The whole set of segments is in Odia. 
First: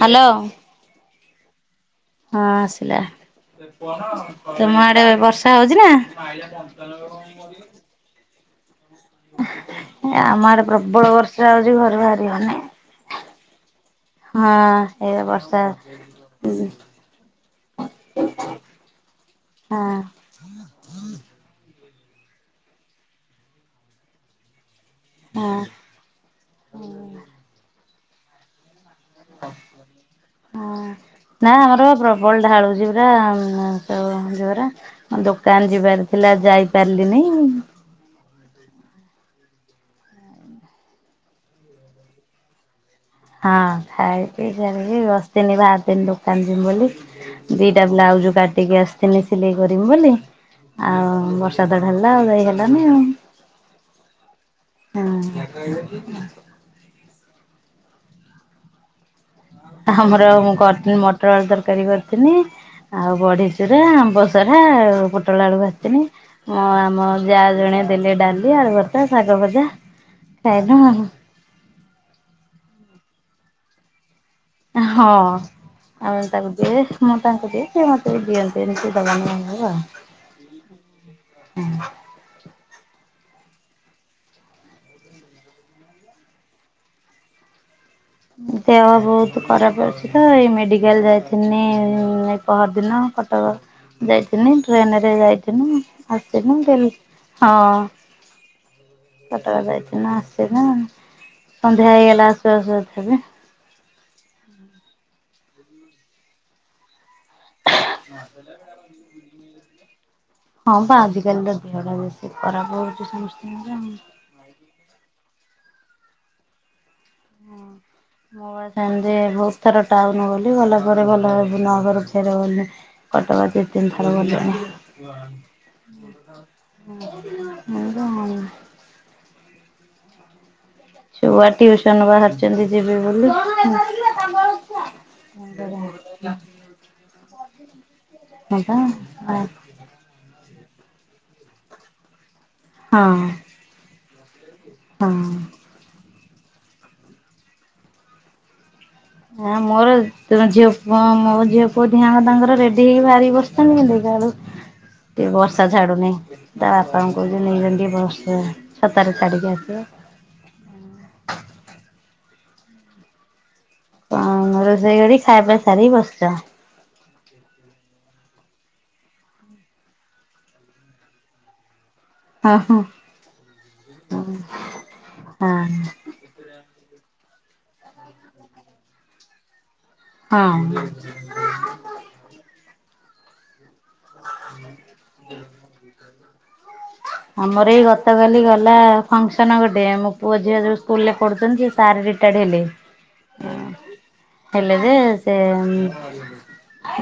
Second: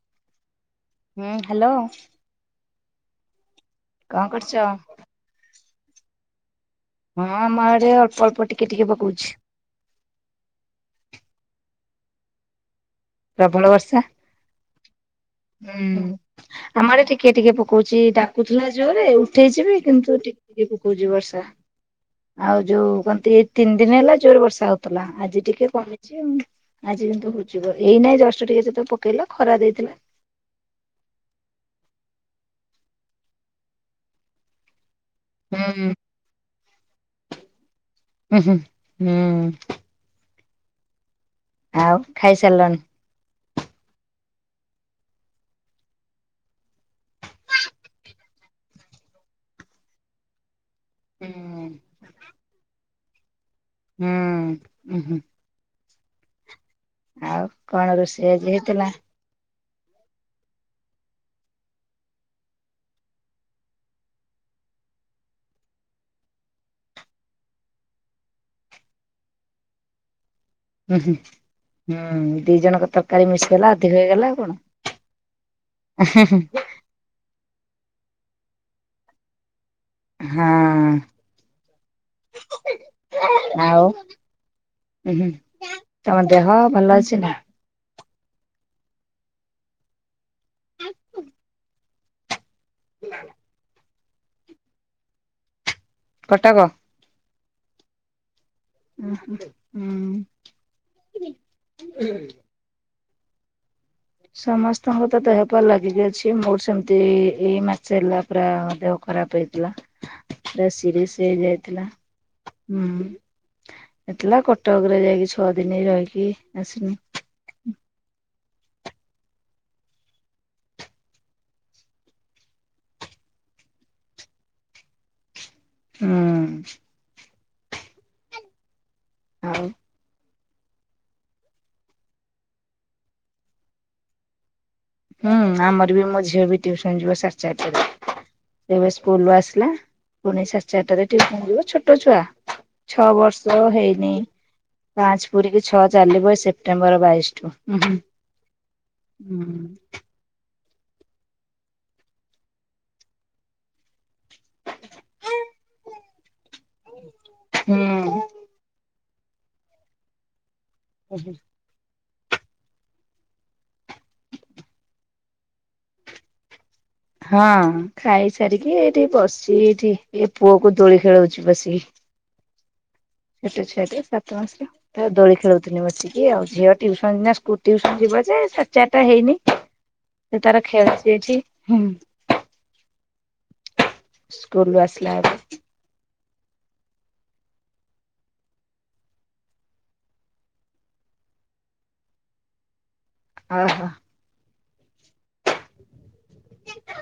ହାଲୋ। ହୁଁ, ହାଲୋ। ହଁ ଆସିଲା କଣ କରୁଛ? ତମ ଆଡ଼େ ବର୍ଷା ହଉଛି ନା। ହଁ ଆମ ଆଡ଼େ ଅଳ୍ପ ଅଳ୍ପ ଟିକେ ଟିକେ ପକଉଛି। ଏ ଆମ ଆଡ଼େ ପ୍ରବଳ ବର୍ଷା ହଉଛି ଘରୁ ବାହାରି ହଉନି। ପ୍ରବଳ ବର୍ଷା। ହଁ। ଏଇବା ବର୍ଷା। ହୁଁ ହଁ ଆମ ଆଡେ ଟିକେ ଟିକେ ପକଉଛି ଡାକୁଥିଲା ଜୋରରେ ଉଠେଇଛିି ବି କିନ୍ତୁ ହଁ ଟି ଟିକେ ପକଉଛି ବର୍ଷା ଆଉ ଯୋଉ କଁ ତି ଏଇ ତିନି ଦିନ ହେଲା ଜୋରେ ବର୍ଷା ହଉ ହଉଥିଲା ଆଜି ଟିକେ କମିଛି ଆଜି କିନ୍ତୁ ହଉଚି ଏଇନା ଜଷ୍ଟ ଟିକେ ତ ପ ପକେଇଲା ଖରା ଦେଇଥିଲା। ହଁ, ନା ଆମର ବା ପ୍ରବଳ ଢାଳୁଛି ପୁରା ସେ ଜୋରରେ। ଦୋକାନ ହୁଁ ଯିବାର ଥିଲା ଯାଇ ପାରିଲିନି। ଉଁ, ହୁଁ, ହୁଁ। ଆଉ ଖାଇସାରିଲଣି। ହଁ ଖାଇକି ଜଲଦି ବସିଥିଲି ବାହାରିଥିଲି ଦୋକାନ ଯିବି ବୋଲି। ଦିଟା ବ୍ଲାଉଜ କାଟିକି ଆସିଥିନି ସିଲେଇ କରିମି ବୋଲି। ଆଉ ହୁଁ ବର୍ଷାତ ଢଳିଲା ଆଉ ଯାଇ ହେଲାନି ଆଉ। ହୁଁ, ଉ ହୁଁ। [unintelligible] ଆଉ କଣ ରୋଷେଇ ଆଜି ହେଇଥିଲା? ଆମର ମୁଁ କରିଥିନା ମଟର, ଆଳୁ ତରକାରୀ କରିଥିନି। ଆଉ ବଢିଚୂୁରା, ଆମ୍ବ ସଢା, ପୋଟଳ ଆଳୁ ଭାଜି ଥିନି। ମୋ ଆମ ଯାଆ ଜଣେ ଦେଲେ ଡ଼ାଲି, ଆଳୁ ଭର୍ତ୍ତା, ଶାଗ ଭଜା। ଖାଇନୁ ହୁଁ, ଆଉ। ହୁଁ, ହୁଁ ଦି ଜଣଙ୍କ ତରକାରୀ ମିଶିଗଲା ଅଧିକ ହେଇଗଲା ଆଉ କଣ। ହଁ ଆଉ ମୁଁ ତାକୁ ଦିଏ। ମୁଁ ତାଙ୍କୁ ଦିଏ ସେ ମତେ ବି ଦିଅନ୍ତି ଏମିତି ଦେବା ନେବା ଆଉ। ହଁ, ଆଉ। ହୁଁ ତମ ଦେହ ଭଲ ଅଛି ନା। ଦେହ ବହୁତ ଖରାପ ଅଛି ତ ଏଇ ମେଡ଼ିକାଲ ଯାଇଥିନି। ପହର ଦିନ କଟକ ଯାଇଥିନି ଟ୍ରେନ ରେ ଯାଇଥିନି କଟକ? ଆସିିନି। ହଁ। କଟକ ଯାଇକି ହୁଁ ନା ଆସିଲୁ ସନ୍ଧ୍ୟା ହେଇଗଲା ଆସୁ ଆସୁ। ସମସ୍ତଙ୍କ ତ ଦେହ ପା ଲାଗିିକି ଅଛି ମୋର ସେମିତି ଏଇ ମା ସେ ହେଲା ପରା ଦେହ ଖରାପ ହେଇଥିଲା। ପୁରା ହଁ ପା ସିରିଏସ୍ ଆଜିକାଲି ବା ଦେହ ଟା ହେଇଯାଇଥିଲା ଖରାପ ବେଶୀ ଖରାପ ହଉଛି ସମସ୍ତିଙ୍କର। ଥିଲା କଟକରେ ଯାଇକି ଛଅ ଦିନ ରହିକି ଆସିନି। ହୁଁ। ମୁଁ ସେମିତି ବହୁତ ଥର ଟାଉନ ଗଲି ଗଲା ପରେ ଭଲ ନହେବାରୁ ଫେରେ ଗଲି। କଟବ ଦି ତିନ ଥର ଗଲିଣି। ହୁଁ [unintelligible] ଆଉ ଛୁଆ ଟ୍ୟୁସନ ବାହାରିଛନ୍ତି ଯିବେ ବୋଲି। ହୁଁ ଆମର ବି ମୋ ଝିଅ ବି ଟ୍ୟୁସନ ଯିବ ସାଢ଼େ ହଁ ପା ଚାରିଟାରେ। ଏବେ ସ୍କୁଲ ରୁ ହଁ ଆସିଲା। ପୁଣି ସାଢେ ଚାରିଟାରେ ଟ୍ୟୁସନ ଯିବ ଛୋଟ ଛୁଆ ଛଅ ହଁ। ବର୍ଷ ହେଇନେ। ପାଞ୍ଚ ପୁରି କିି ଛଅ ଚାଲିବ ଏ ସେପ୍ଟେମ୍ବର ବାଇଶି ଠୁ। ଉହୁଁ ନାଁ ମୋର ଜୁ। ତମ ଝିଅ ପୁଅ ମୋ ଝିଅ ପୁଅ ଦିହେଁଙ୍କ ତାଙ୍କର ରେଡି ହେଇକି ବାହାରିକି ବସିଥାନ୍ତି କିନ୍ତୁ ଦେଖିଲାବେଳ କୁ ଟିକେ ବର୍ଷା ଛାଡ଼ୁନି ତା ବାପାଙ୍କୁ କହୁଥିଲି ନେଇ ଯାଆବି ଟିକେ ଛତାରେ ଛାଡ଼ିକି ଆସିବ। ହୁଁ ହୁଁ। କଣ ରୋଷେଇ କରି ଖା ପିଅ ସାରିକି ବସିଛ? ହଁ ଖାଇସାରିକି ଏଇଠି ବସଚି ଏଠି ଏ ପୁଅ କୁ ଦୋଳି ଖେଳଉଛି ବସିକି। ହ ହଁ। ଛୋଟ ଛୁଆ ଟି ସାତ ମାସ ତା ଦୋଳି ହଁ ଖେଳଉଥିଲି ବସିକି। କି ଆଉ ଝିଅ ଟ୍ୟୁସନ ଯା ସ୍କୁଲ ଟ୍ୟୁସନ ଯିବ ଯେ ସାଢ଼େ ଚାରିଟା ହେଇନି। ସେ ହଁ। ତାର ଖେଳୁଛି ଏଠି। ହୁଁ ସ୍କୁଲରୁ ଆସିଲ ଆଜି। ଆମର ଏଇ ଗତକାଲି ଗଲା ଫଙ୍କସନ ଗୋଟେ ମୋ ପୁଅ ଝିଅ ଯୋଉ ସ୍କୁଲ ରେ ପଢ଼ୁଛନ୍ତି ସାର ରିଟାୟାର୍ଡ ହେଲେ। [inaudible] ଅ ହ। ହେଲେ ଯେ ସେ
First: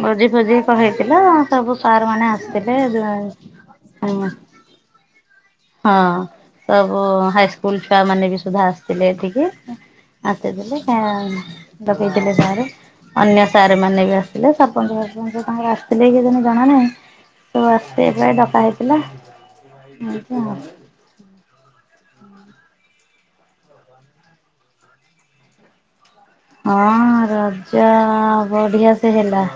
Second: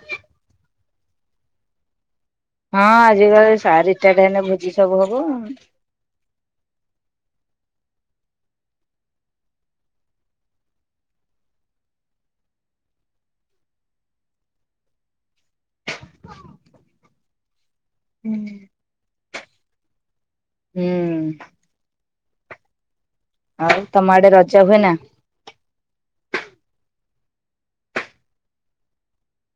ଭୋଜି ଫୋଜି କ ହେଇଥିଲା। ସବୁ ସାର ମାନେ ଆସିଥିଲେ ଜୁଆଁଇ ଜି ସବୁ ହବୁ। ହଁ ସବୁ ହାଇସ୍କୁଲ ଛୁଆ ମାନେ ବି ସୁଦ୍ଧା ଆସିଥିଲେ ଏଠିକି। ଆସିଥିଲେ କେଁଦଭେଟିଲେ ସାର୍। ଅନ୍ୟ ସାର ମାନେ ବି ଆସିଲେ ସରପଞ୍ଚ ହେରିକା ତାଙ୍କର ଆ ସିଲେଇକିକିନ୍ତୁ ଜଣା ନାହିଁ ତୁ ଆସବେ ଡକା ହେଇଥିଲା। ଆପ୍। ହୁଁ ଆଉ ତମ ଆଡେ ରଜ ହୁଏ ନା। ହଁ ରଜ ବଢିଆ ସେ ହେଲା।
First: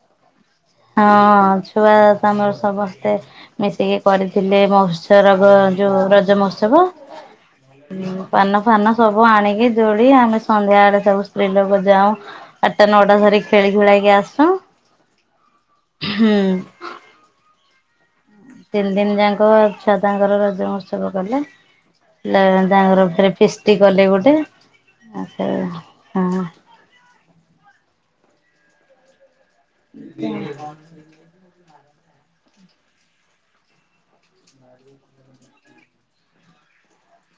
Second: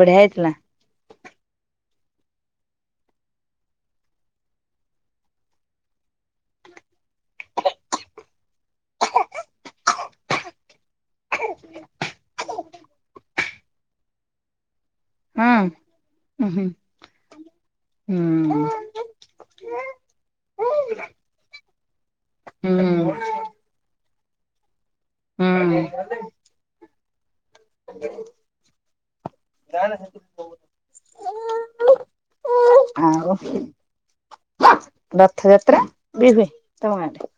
ବଢିଆ ହେଇଥିଲା। ହଁ ଛୁଆ ତମର ସମସ୍ତେ ମିଶିକି କରିଥିଲେ ମହୋତ୍ସ ରବ ଯୋଉ ରଜ ମହୋତ୍ସବ। ପାନ ଫାନ ସବୁ ଆଣିକି ଦୋଳି ଆମେ ସନ୍ଧ୍ୟା ଆଡେ ସବୁ ସ୍ତ୍ରୀ ଲୋକ ଯାଉଁ। ଆଠଟା ନଅଟା ଧରି ଖେଳି ଖୁଳା କି ଆସୁଉ। ହଁ। ହୁଁ। ହୁଁ। ତିନି ଦିନ ଯାକ ଛୁଆ ତାଙ୍କର ରଜ ମହୋତ୍ସବ କଲେ। ହୁଁ ତାଙ୍କର ଫରେ ହୁଁ। ଫିଷ୍ଟି କଲେ ଗୋଟେ। ହେଟୁ ହଁ। ହ [unintelligible] ଆଉ ରଥଯାତ୍ରା ବି ହୁଏ ତମ ଆଡ଼େ।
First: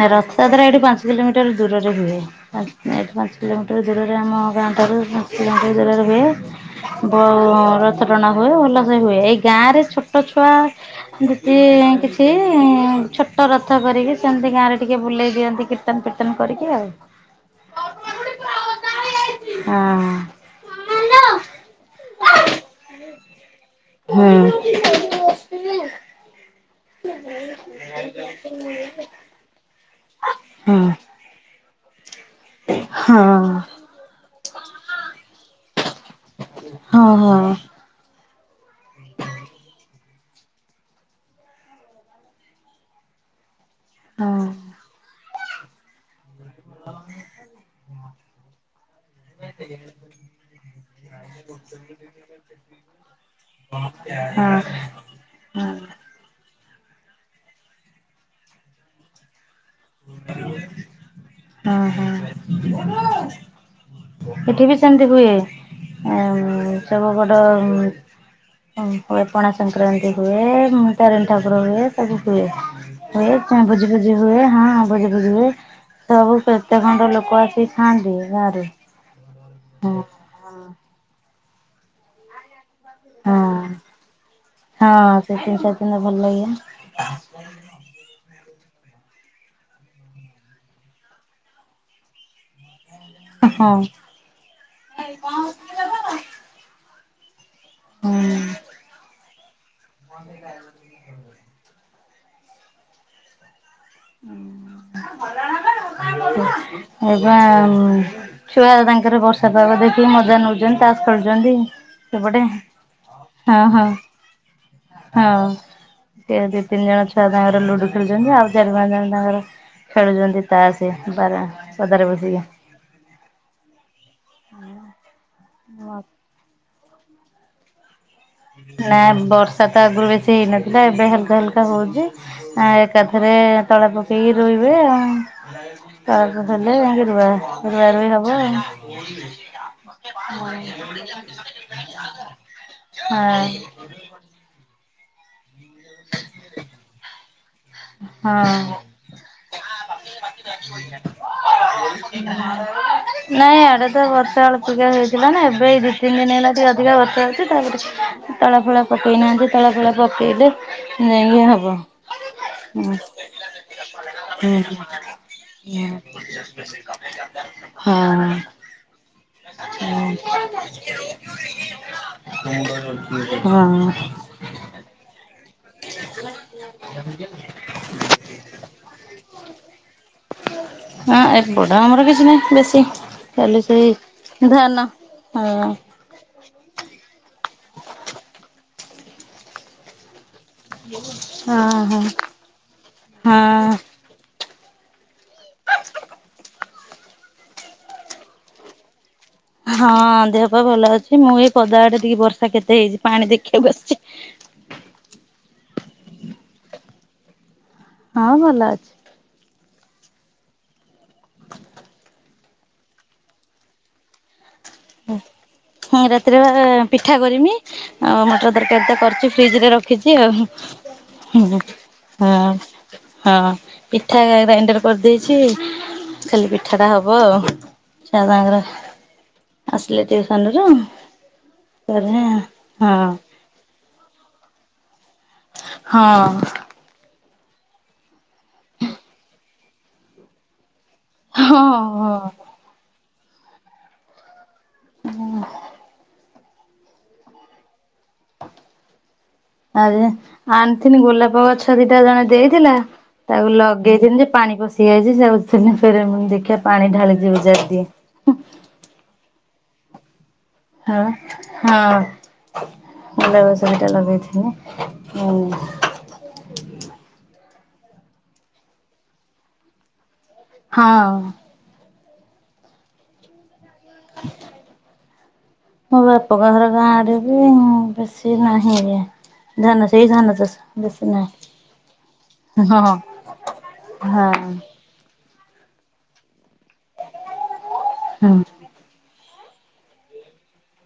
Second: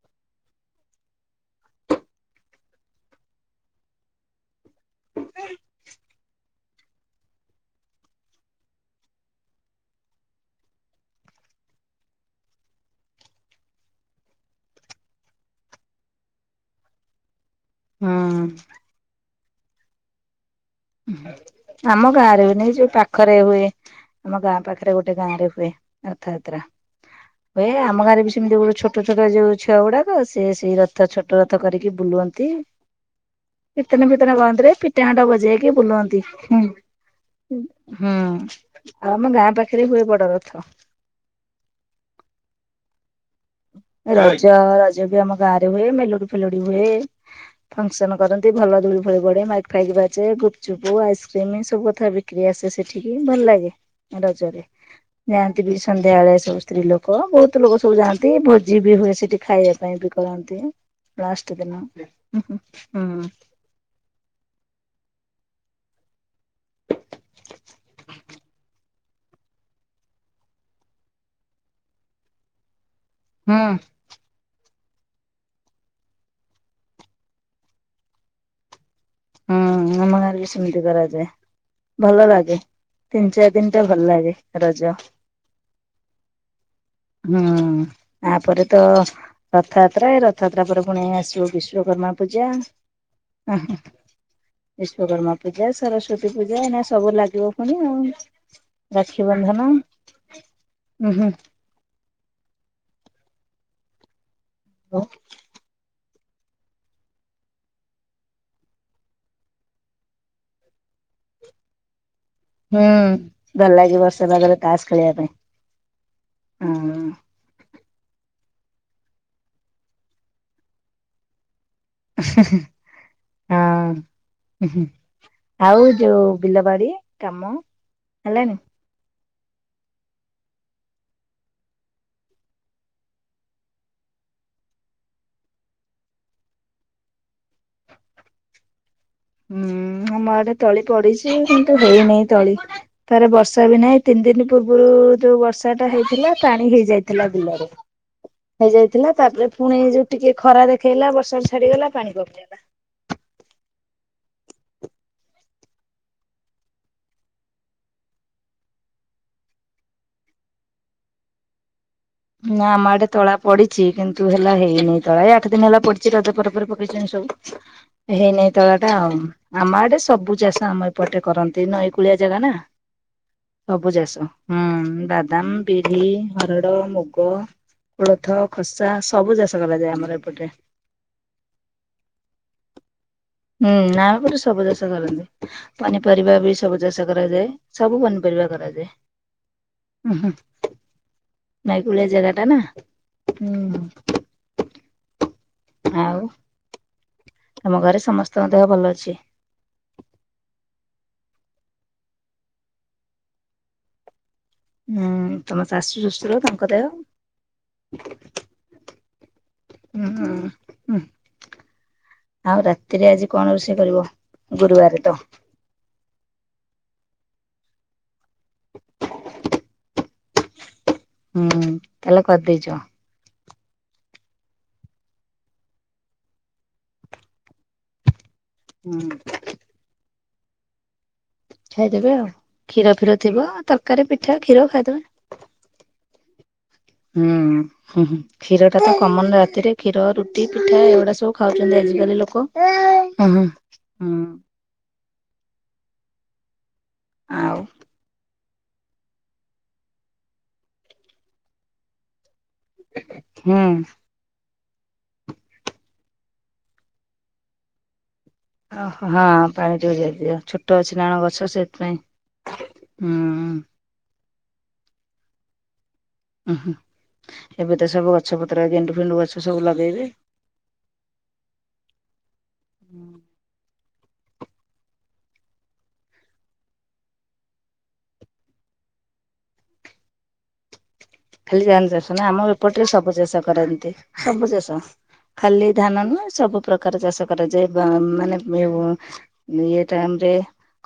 ନା ରଥ ଯାତ୍ରା ଏଇଠି ପାଞ୍ଚ କିଲୋମିଟର ଦୂରରେ ହୁଏ। ଏଠି ପାଞ୍ଚ କିଲୋମିଟର ଦୂରରେ ଆମ ଗାଁ ଠାରୁ ପାଞ୍ଚ କିଲୋମିଟର ଦୂରରେ ହୁଏ। ବ ରଥ ଟଣା ହୁଏ ଭଲ ସେ ହୁଏ ଏଇ ଗାଁ ରେ ଛୋଟ ଛୁଆ [unintelligible] କିଛି ଛୋଟ ରଥ କରିକି ସେମିତି ଗାଁ ରେ ଟିକେ ବୁଲେଇ ଦିଅନ୍ତି କୀର୍ତ୍ତନ ଫୀର୍ତ୍ତନ କରିକି ଆଉ ହୁଁ। ହଁ। ଉ ହୁଁ ଆମ ଗାଁରେ ହୁଏନି ଯୋଉ ପାଖରେ ହୁଏ। ଆମ ଗାଁ ହୁଁ ପାଖରେ ଗୋଟେ ଗାଁ ରେ ହୁଏ ରଥଯାତ୍ରା। ହୁଏ ଆମ ଗାଁରେ ବି ସେମିତି ଗୋଟେ ଛୋଟ ଛୋଟ ଯୋଉ ଛୁଆ ଗୁଡାକ ସେଇ ହଁ ରଥ ଛୋ ଛୋଟ ରଥ କରିକି ବୁଲ କରନ୍ତି, ହଁ ହଁ। କୀର୍ତ୍ତନ ଫୀର୍ତନ କରନ୍ତିରେ ପିଠା ହାଣ୍ଟ ବଜେଇକି ବୁଲନ୍ତି। ହଁ, ହୁଁ ଆଉ ଆମ ଗାଁ ପାଖରେ ହୁଏ ବଡ ରଥ। ରଜ, ରଜ ବି ଆମ ଗାଁ ରେ ହୁଏ। ମେଲୋଡି ଫେଲୋଡି ହୁଏ। ଫେଶନ କରନ୍ତି ଭଲ ଧୁଳି ବଜାର ମାଇକ ଫାଇକ ବାଜେ ଗୁପଚୁପ ଆଇସ୍କ୍ରିମ ସବୁ କଥା ବିକ୍ରି ଆସେ ସେଠିକି ଭଲ ଲାଗେ। ହଁ ରଜରେ। ଯାଆନ୍ତି ବି ସନ୍ଧ୍ୟାବେଳେ ସବୁ ସ୍ତ୍ରୀ ଲୋକ ବହୁତ ଲୋକ ସବୁ ଯାଆନ୍ତି ଭୋଜି ବି ହୁଏ ସେଠି ଖାଇବାକୁ ପାଇଁ ବି କରନ୍ତି ଲାଷ୍ଟ ହଁ ଦିନ ହଁ ହୁଁ ଏଠି ବି ସେମିତି ହୁଏ, ସବୁ ବଡ ହଁ, ହୁଏ ପଣା ସଂକ୍ରାନ୍ତି ହୁଏ। ତାରିଣୀ ଠାକୁର ହୁଏ ସବୁ ହୁଏ। ହୁଏ ହୁଁ କଣ ଭୋଜି ବୁଝି ହୁଏ ହଁ ହଁ, ଭୋଜି ଫୋଜି ହୁଏ। ସବୁ କେତେ ଖଣ୍ଡ ଲୋକ ଆସି ଖାଆନ୍ତି ଗାଁରେ। ହୁଁ, ଆମ ଗାଁରେ ବି ସେମିତି କରାଯାଏ। ଭଲ ଲାଗେ। ତିନି ହଁ ଚାରି ଦିନଟା ଭଲ ଲାଗେ ରଜ ହଁ ସେ ତିନି ଚାରି ଦିନ ଭଲ ଲାଗେ ହୁଁ, ତାପରେ ତ ରଥଯାତ୍ରା ଏ ରଥଯାତ୍ରା ପରେ ପୁଣି ଆସିବ ବିଶ୍ଵକର୍ମା ପୂଜା। ହଁ। ବିଶ୍ୱକର୍ମା ପୂଜା, ସରସ୍ଵତୀ ପୂଜା ଏଇନା ସବୁ ଲାଗିବ ପୁଣି ଆଉ ହୁଁ ରାକ୍ଷୀବନ୍ଧନ ଉଁ [inaudible] ହୁଁ [inaudible] ଛୁଆ ତାଙ୍କର ବର୍ଷା ପାଗ ଦେଖି ମଜା ନଉଛନ୍ତି ତାସ ଖେଳୁଛନ୍ତି ସେପଟେ ହୁଁ ଭଲ ଅହଁ, ହଁ, ଲାଗେ ବର୍ଷେ ପାଗରେ ତାସ ଖେଳିବା ପାଇଁ ହଁ ଟିକେ ଦି ତିନି ଜଣ ଛୁଆ ତାଙ୍କର ଲୁଡୁ ଖେଳୁଛନ୍ତି। ଆଉ ଚାରି ପାଞ୍ଚ ଜଣ ତାଙ୍କର ଖେଳୁଛନ୍ତି ତାସ ପରା ହଁ। ଆଉ ଯୋଉ ବିଲ ବାଡି କାମ ହେଲାଣି? ନା ବର୍ଷା ତ ଆଗରୁ ବେଶୀ ହେଇନଥିଲା, ଏବେ ହାଲକା ହାଲକା ହଉଛି। ଆଇଁ ଏକାଥରେ ତଳେ ପକେଇକି ରୋଇବେ ଆଉ ତଳକୁ ଦେଲେ ରୁଆ ରୁଆ ରୁଈ ହବ। ହୁଁ, ଆମ ଆଡେ ତଳି ପଡିଛି କିନ୍ତୁ ହେଇନାହିଁ ତଳି ଥରେ ହଁ ବର୍ଷା ବି ନାହିଁ। ତିନି ଦିନ ପୂର୍ବରୁ ଯୋଉ ବର୍ଷାଟା ହେଇଥିଲା ପାଣି ହେଇଯାଇଥିଲା ବିଲରେ। ହଁ। ଥିଲା ତାପରେ ପୁଣି ଯୋଉ ଟିକେ ଖରା ଦେଖେଇଲା ବର୍ଷା ଛାଡିଗଲା ପାଣି କମିଗଲା ନାଇଁ ଆଡେ ତ ବର୍ଷା ହେରିକା ଟିକା ହେଇଥିଲା ନା ଏବେ ଦି ତିିନି ଦିନ ହେଲା ଟିକେ ଅଧିକା ବର୍ଷା ହେଉଛି ତାପରେ ତଳା ଫଳା ପକେଇନାହାନ୍ତି ତଳା ଫଳା ପକେଇଲେ ଯାଇକି ହବ। ନା ଆମ ଆଡେ ହୁଁ ତଳା ପଡିଛି କିନ୍ତୁ ହେଲା ହୁଁ। ହେଇନି ତଳା ଆଠ ଦିନ ହେଲା ପଡିଛି ହଁ ରଜ ପରେ ପରେ ପକେଇଛନ୍ତି ସବୁ ହଁ ହେଇନାଇଁ ତଳାଟା ଆଉ ଆମ ଆଡେ ସବୁ ଚାଷ ଆମ ଏପଟେ କରନ୍ତି ନଈ କୂଳିଆ ଜାଗା ନା ହଁ ସବୁ ଚାଷ ହୁଁ, ବାଦାମ, ବିରି, ହରଡ଼, ମୁ ଗ କୋଳଥ, ଖସା, ସବୁ ଚାଷ କରାଯାଏ ଆମର ଏପଟେ। ହଁ ଏପଟେ ଆମର କିଛି ନାହିଁ ବେଶୀ। ଖାଲି ହୁଁ ସେଇ ନାପରେ ସବୁ ଧାନ ଚାଷ କରନ୍ତି ହଁ ହଁ ପନି ପନିପରିବା ବି ସବୁ ଚାଷ କରାଯାଏ ସବୁ ପନିପରିବା କରାଯାଏ ଉ ହୁଁ। ହଁ ନଇକୁଳିଆ ଜାଗାଟା ନା ହଁ ହୁଁ। ଆଉ। ଆମ ଘରେ ସମସ୍ତଙ୍କ ଦେହ ଭଲ ଅଛି। ହଁ ଦେହପା ଭଲ ଅଛି ମୁଁ ଏଇ ପଦା ଆଡେ ଟିକେ ବର୍ଷା କେତେ ହେଇଛି ପାଣି ଦେଖିବାକୁ ଆସିଚି। ହୁଁ ତମ ଶାଶୁ ଶ୍ୱଶୁର ତାଙ୍କ ଦେହ? ହଁ ଭଲ ଅଛି। ହୁଁ ଉହୁଁ। ଆଉ ରାତିରେ ଆଜି କଣ ରୋଷେଇ କରିବ ଗୁରୁବାରେ ତ? ହଁ ରାତିରେ ପା ପିଠା କରିମି। ଆଉ ମଟର ତରକାରୀ ତ କରୁଛି ଫ୍ରିଜରେ ରଖିଛି ଆଉ। ହୁଁ ତାହେଲେ ହଁ। କରିଦେଇଛ ହଁ ପିଠା ଗ୍ରାଇଣ୍ଡର କରିଦେଇଛି। ଖାଲି ପିଠାଟା ହବ ଆଉ ତା ସାଙ୍ଗରେ ହୁଁ। ଆସିଲେ ଟିଉସନରୁ? ଖାଇଦେବେ ଆଉ କ୍ଷୀର ଫିର ଥିବ ତରକାରୀ ପିଠା କ୍ଷୀର ଖାଇଦେବେ। ହଁ। ହୁଁ ହୁଁ ହୁଁ କ୍ଷୀରଟା ତ କମନ ରାତିରେ କ୍ଷୀର ରୁଟି ପିଠା ଏଗୁଡା ସ ସବୁ ହଁ ଖାଉଛନ୍ତି ହଁ ଆଜିକାଲି ଲୋକ ଉହୁଁ ହୁଁ। ହୁଁ। ଆଉ। ଆରେ ଆଣିଥିନି ଗୋଲାପ ଗଛ ଦିଟା ଜଣେ ଦେଇ ଥିଲା ତାକୁ ହୁଁ। ଲଗେଇଥିଲି ଯେ ପାଣି ପ ଦେଖି ଆଇଛି ଯାଉଥିନି ଫେରେ ମୁଁ ଦେଖିବା ପାଣି ଢାଳିଦିଏ ଓଜାଡ଼ିଦିଏ। ଓ ହଁ ପାଣି ଟିକେ ଓଜାଡ଼ିଦିଅ ଛୋ ହଁ ହଁ ମୁଲ ହୁଁ। ବେସନଟା ଲଗେଇଥିନି ଉଁ ଉୁଁ ହୁଁ ଏବେ ତ ସବୁ ଗଛ ପତ୍ର ଗେଣ୍ଡୁ ଫେଣ୍ଡୁ ଗଛ ସବୁ ଲଗେଇବେ। ହଁ। ହୁଁ ଆଛା [inaudible] ମୋ ବାପା କ ଘର ଗାଁ ଆଡେ ବି ହଁ ବେଶୀ ହଁ ହେୟା। ଧାନ ସେଇ ଧାନ ଚାଷ ବେଶି ନାହିଁ। ଖାଲି ଧାନ ଚାଷ ନୁହୁଁ ଆମ ଏପଟରେ ସବୁ ହଁ ଚାଷ କରନ୍ତି ହଁ ସବୁ ଚାଷ। ଖାଲି ଧାନ ନୁହଁ ସବୁ ପ୍ରକାର ଚାଷ କରାଯାଏ ଭା ହଁ ମାନେ ଇଏ ଟାଇମରେ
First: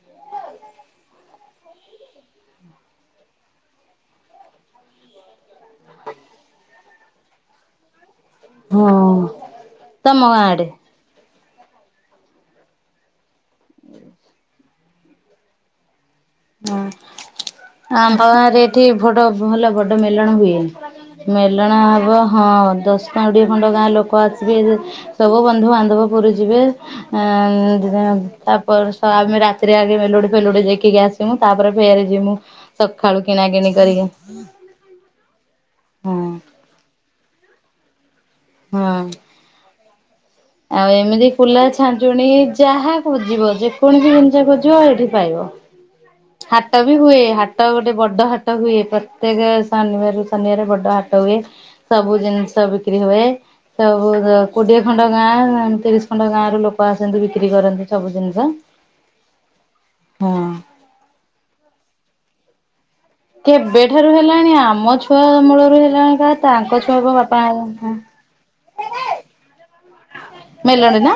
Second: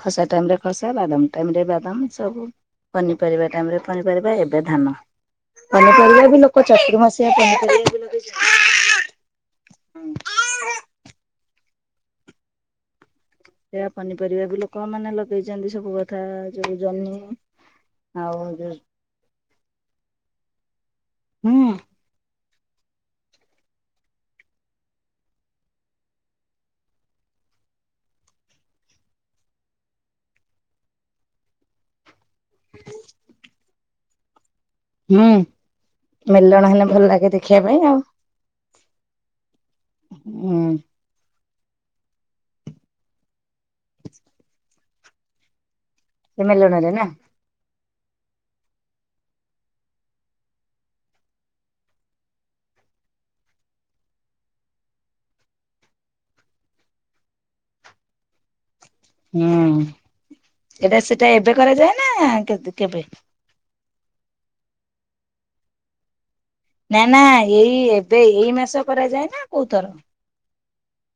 ଖସା ଟାଇମରେ ଖସା ବାଦାମ ଟାଇମରେ ବାଦାମ ସବୁ। ପନିପରିବା ଟାଇମ ରେ ପନିପରିବା ଏବେ ଧାନ। ପନିପରିବା ବି ଲୋକ ଚତୁର୍ମାସିଆ ପନିପରିବା ବି ଲଗେଇ ଛନ୍ତି। ହଁ ତମ ଗାଁ ଆଡେ। ସେଇ ପନିପରିବା ବି ଲୋକ ମାନେ ଲଗେଇଛନ୍ତି ସବୁ କଥା। ଯୋଉ ହ ଜହ୍ନି ଆମ ଆଉ ବାରେ ଯୋଉ ଏଠି ବଡ ଭଲ ବଡ ମେଲଣ ହୁଏ। ହୁଁ ମେଲଣା ହବ ହଁ ଦଶଟା କୋଡ଼ିଏ ଖଣ୍ଡ ଗାଁ ଲୋକ ଆସିବେ ସବୁ ବନ୍ଧୁ ବାନ୍ଧବ ପୁରୀ ଯିବେ ଅ ଉ ତାପ ଆମେ ରାତିରେ ଆଗେ ମେଲୁଡି ଫେଲୁଡି ଦେଖିକି ଆସ ମୁଁ ତାପରେ ଫେରେ ଯିମୁ ସକାଳୁ କିଣା କିିଣି କରିକି ହୁଁ ହଁ ମେଲଣ ହେଲେ ଭଲ ଲାଗେ ଦେଖିବା ପାଇଁ ଆଉ ହଁ ହୁଁ ଆଉ ଏମିତି କୁଲା ଛାଞ୍ଚୁଣୀ ଯାହା ଖୋଜିବ ଯେକୌଣସି ଜିନିଷ ଖୋଜିବ ଏଇଠି ପାଇବ ସେ ହାଟ ମେଲଣରେ ବି ନା ହୁଏ ହା ଟ ଗୋଟେ ବଡ ହାଟ ହୁଏ ପ୍ରତ୍ୟେକ ଶନିବାର ରୁ ଶନିବାର ବଡ ହାଟ ହୁଏ। ସବୁ ଜିନିଷ ବିକ୍ରି ହୁଏ ସବୁ କୋଡିଏ ଖ ଣ୍ଡ ଗାଁ ତିରିଶ ଖଣ୍ଡ ଗାଁ ର ଲୋକ ଆସନ୍ତି ବିକ୍ରି କରନ୍ତି ସବୁ ଜିନିଷ। ହୁଁ ହଁ ଏଟା ସେଟା ଏବେ କରାଯାଏ ନା କେ କେବେ? କେବେ ଠାରୁ ହେଲାଣି ଆମ ଛୁଆ ଅମଳରୁ ହେଲାଣି କାହା। ନା ନା ଏଇ ଏବେ ଏଇ ମାସ କରାଯାଏ ନା କୋଉ ଥର। ମେଲଣ ନା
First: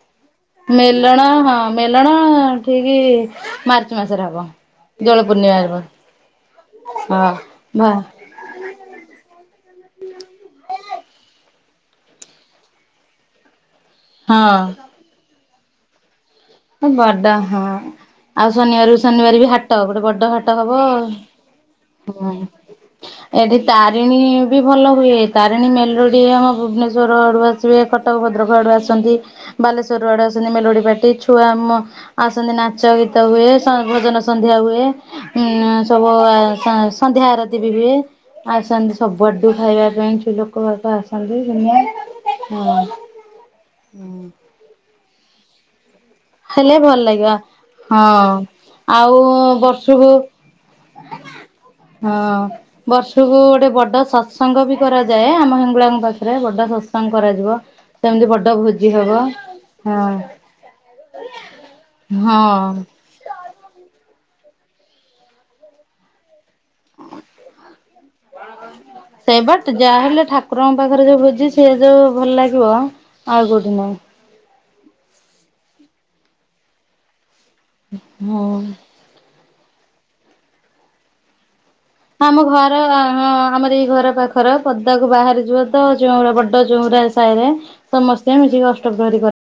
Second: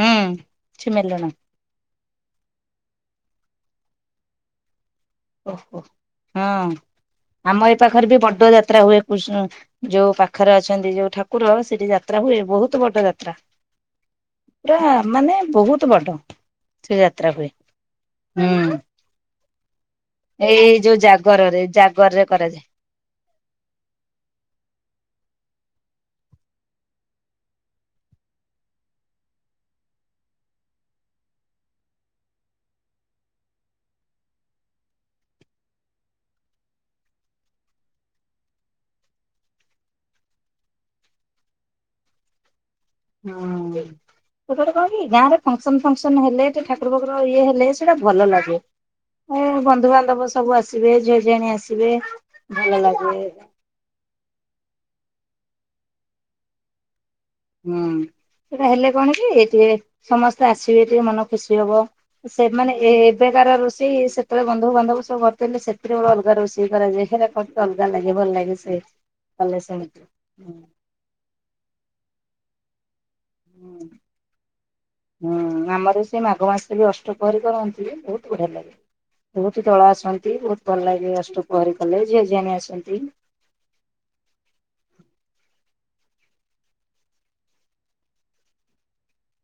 ହୁଁ ସେ ମେଲଣ ହଁ। ମେଲଣ ଠିକି ମାର୍ଚ୍ଚ ମାସରେ ହବ। ଦୋଳ ପୂର୍ଣ୍ଣିମା ଓହୋ ହବ ହଁ ଆମ ଏ ହଁ ପାଖରେ ବି ବଡ ଯାତ୍ରା ହୁଏ। କୁର୍ଶ୍ନ ଯୋଉ ପାଖରେ ଅଛନ୍ତି ଯୋଉ ଠାକୁର ସେଠି ଯାତ୍ରା ହୁଏ ବହୁତ ବଡ ଯାତ୍ରା। ହଁ। ପୁରା ମାନେ ବହୁତ ବଡ।। ସେ ଯାତ୍ରା ବଡ ହୁଏ। ହଁ ଆଉ ହୁଁ ଶନିବାର ଶନିବାର ବି ହାଟ ଗୋଟେ ବଡ। ହୋଟ ହାଟ ଏଇ ହବ ଯୋଉ ଆଉ ଜାଗରରେ ଜାଗରରେ ହୁଁ। କରାଯାଏ। ଏଠି ତାରିଣୀ ବି ଭଲ ହୁଏ ତାରିଣୀ ମେଲୋଡି ଆମ ଭୁବନେଶ୍ଵର ହଡୁଆ ଆ କଟକ ଭଦ୍ରକ ଆଡୁ ଆସନ୍ତି ବାଲେଶ୍ଵରରୁ ଆଡୁ ଆସନ୍ତି ମେଲୋଡି ପାଟି। ଛୁଆ ଆମ ଆସନ୍ତି ନାଚ ଗୀତ ହୁଏ ସ ଭଜନ ସନ୍ଧ୍ୟା ହୁଏ। ଉଁ ସବୁ ସ ସନ୍ଧ୍ୟା ଆରତି ବିି ହୁଏ। ଆସନ୍ତି ସବୁଆଡୁ ଖାଇବା ପାଇଁଛୁ ଲୋକ ବାକ ଆସନ୍ତି ଦୁନିଆ ହ। ହୁଁ କ ଯଁ। [unintelligible] ଫଙ୍କସନ ଫଙ୍କସନ ହେଲେ କି ଠାକୁର ଭଲ ପାକୁର ଲାଗିବ ଇଏ ହେଲେ ସେଇଟା ଭଲ ହଁ ଲାଗେ। ଆଉ ଏ ବର୍ଷକୁ ବନ୍ଧୁବାନ୍ଧବ ସବୁ ଆସିବେ ଝିଅ ଝିଆଣି ଆସିବେ ଭଲ ଲାଗେ। ସେକୁ ଗୋଟେ ବଡ଼ ସତ୍ସଙ୍ଗ ବି କରାଯାଏ ଆମ ହେଙ୍ଗୁଳାଙ୍କ ପାଖରେ ବଡ଼ ସତ୍ସଙ୍ଗ। କଙ୍ଗ କରାଯିବ ହୁଁ ସେମିତି ବଡ ସେଟା ହେଲେ ଭୋଜି କଣ ହବ କି ଟିକେ ହଁ। ସମସ୍ତେ ଆସିବେ ଟିକେ ମନ ଖୁସି ହବ ସେମାନେ ହଁ। ଏ ଏବେକାର ରୋଷେଇ। ସେତେବେଳେ ବନ୍ଧୁ ବାନ୍ଧବ ସବୁ ଭର୍ତ୍ତି ହେଲେ ସେଥିରେ ଗୋଟେ ଅଲଗା ରହୁଛି। ଯେ ସେ କ ଅଲଗା ଲାଗିବ ଭଲ ଲାଗି ସେ ସେଇ ବା କଲେ ସେ ଯାହାହେଲେ ଠାକୁରଙ୍କ ପାଖରେ ଯେଉଁ ଭୋଜି ସିଏ ଯେଉଁ ଭଲ ଲାଗିବ ଆଉ କେଉଁଠି ନାହିଁ। ହୁଁ ଆମର ସେ ମାଘ ମାସରେ ବି ଅଷ୍ଟପହରୀ କରନ୍ତି। ବହୁତ ବଢିଆ ହଁ। ଲାଗେ ବହୁତ ଦଳ ଆସନ୍ତି ବହୁତ ଭଲ ଲାଗେ ଅଷ୍ଟପହରୀ କଲେ। ଝିଅ ଆମ ଝିଆଣି ଘର ଆସନ୍ତି। ହଁ ଆମର ଏଇ ଘର ପାଖରେ। ର ପଦାକୁ ବାହାରି ଯିବ ତ ଚଉୁରା ବଡ ଚଉୁରା ସାହି ରେ ସମସ୍ତେ ମିଶିକି ଅଷ୍ଟପହରି କର